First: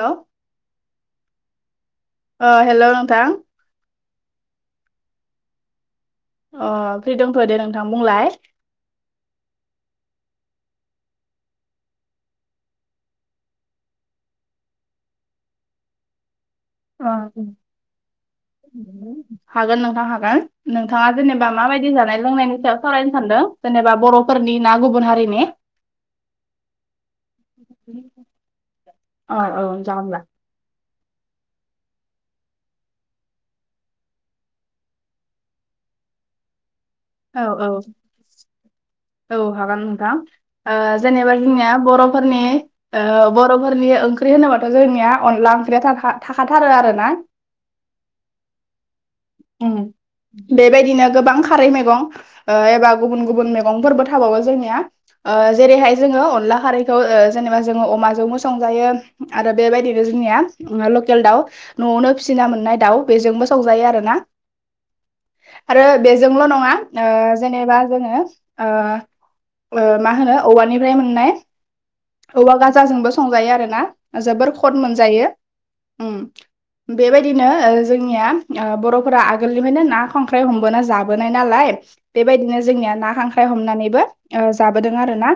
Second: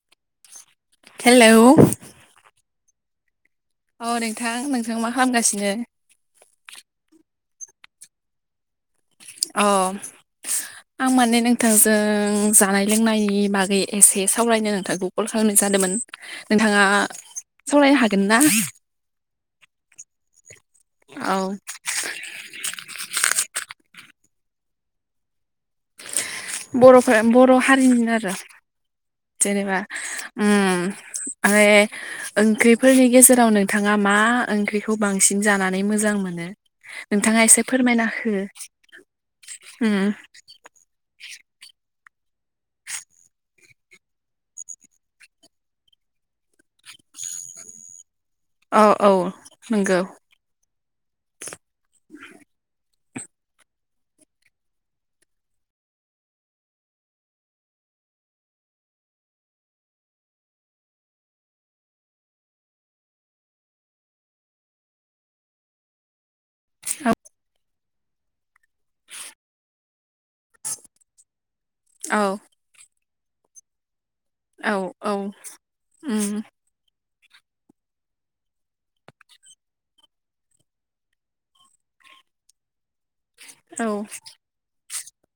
Hello hello अ hello नोंथां अ नोंथां नोंथाङा मा खालामगासिनो? अ फ्रि दंथ'यो दे नोंथां बुंलाय। अह आं माने नोंथांजों जानाय लोंनायनि बागै एसे सावरायनो नोंथांखौ कल खालामनाय जादोंमोन नोंथाङा ओ सावरायनो हागोन ना? हागोन नोंथां हागोन नोंथाङा औ जेनेबा माबायदि जानाय लोंनायनि सायाव सावरायनो सानदों? जेनेबा बर'फोरनि ना गुबुन हारिनि बर'फोरा बर' हारिनिनो आरो औ औ जेनेबा जागोन दा उम माने ओंख्रिफोरनि गेजेराव नोंथाङा मा ओंख्रिखौ बांसिन जानानै नानै मोजा मोनो नोंथाङा औ एसे औ फोरमायना हो। औ हागोन उम नोंथां ओ जेनेबा जोंनिया बर'फोरनि ओ बर'फोरनि ओंख्रि होनोबाथ' जोंनिया अनला ओंख्रिया थाखाय थाखाथारो आरो। आरो ना औ औ उम नंगौ। बेबायदिनो गोबां खारै मैगं एबा गुबुन गुबुन मैगंफोरबो थाबावो जोंनिया ओ जेरैहाय जोङो अनला खारैखौ ओ जेनेबा जोङो अमाजोंबो सं जायो आरो बेबायदिनो जोंनिया लकेल दाउ न'आवनो फिसि मोननाय दाउ बेजोंबो सं जायो आरो ना आरो बेजोंल' नङा ओ औ जेनेबा जोङो। ओ ओ मा होनो औवानिफ्राय मोननाय औ औवा गाजाजोंबो संजायो आरोना जोबोर खद औ औ मोनजायो। उम बेबायदिनो जोंनिया बर'फोरा आगोलनिफ्रायनो ना खांख्राइ हमबोना जाबोनाय नालाय। बेबायदिनो जोंनिया ना खांख्राइ औ हमनानैबो जाबोदों आरोना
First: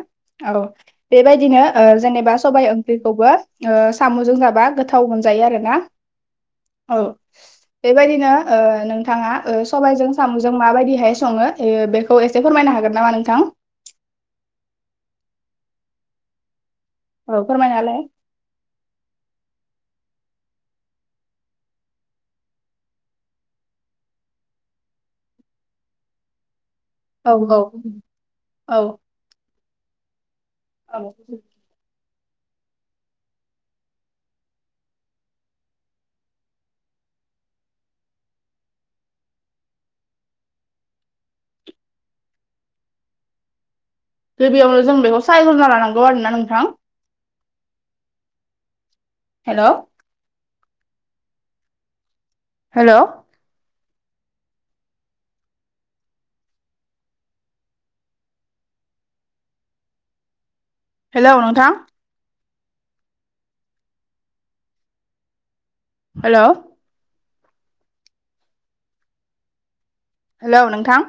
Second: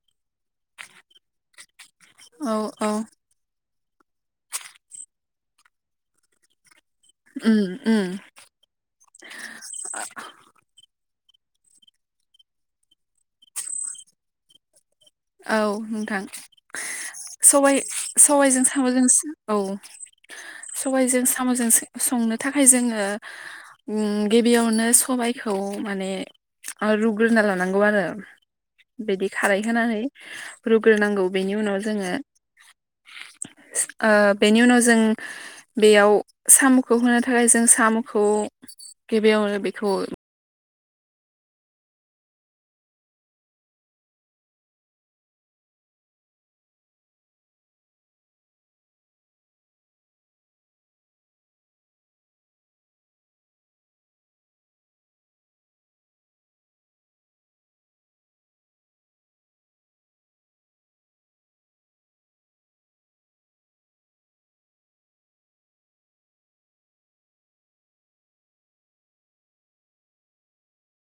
औ बेबायदिनो ओ जेनेबा औ सबाय औ ओंख्रिखौबो ओ साम'जों जाबा गोथाव मोनजायो आरो ना औ उम उम बेबायदिनो ओ नोंथाङा सबायजों साम'जों माबायदिहाय सङो ओ बेखौ एसे फोरमायनो हागोन नामा नोंथां? औ नोंथां। औ सबाइ फोरमायनालाय सबायजों साम'जों औ सबायाइजों साम'जों संनो थाखाय जोङो उम गिबियावनो सबाइखौ माने औ रुग्रोना औ लानांगौ आरो औ बिदि खारै होनानै औ रुग्रोनांगौ बेनि उनाव जोङो ओ बेनि उनाव जों बेयाव साम'खौ होनो थाखाय जों साम'खौ गिबियावनो बेखौ गिबियावनो जों बेखौ सायग्रोना लानांगौ आरोना नोंथां हेलौ हेलौ हेलौ नोंथां हेलौ हेलौ नोंथां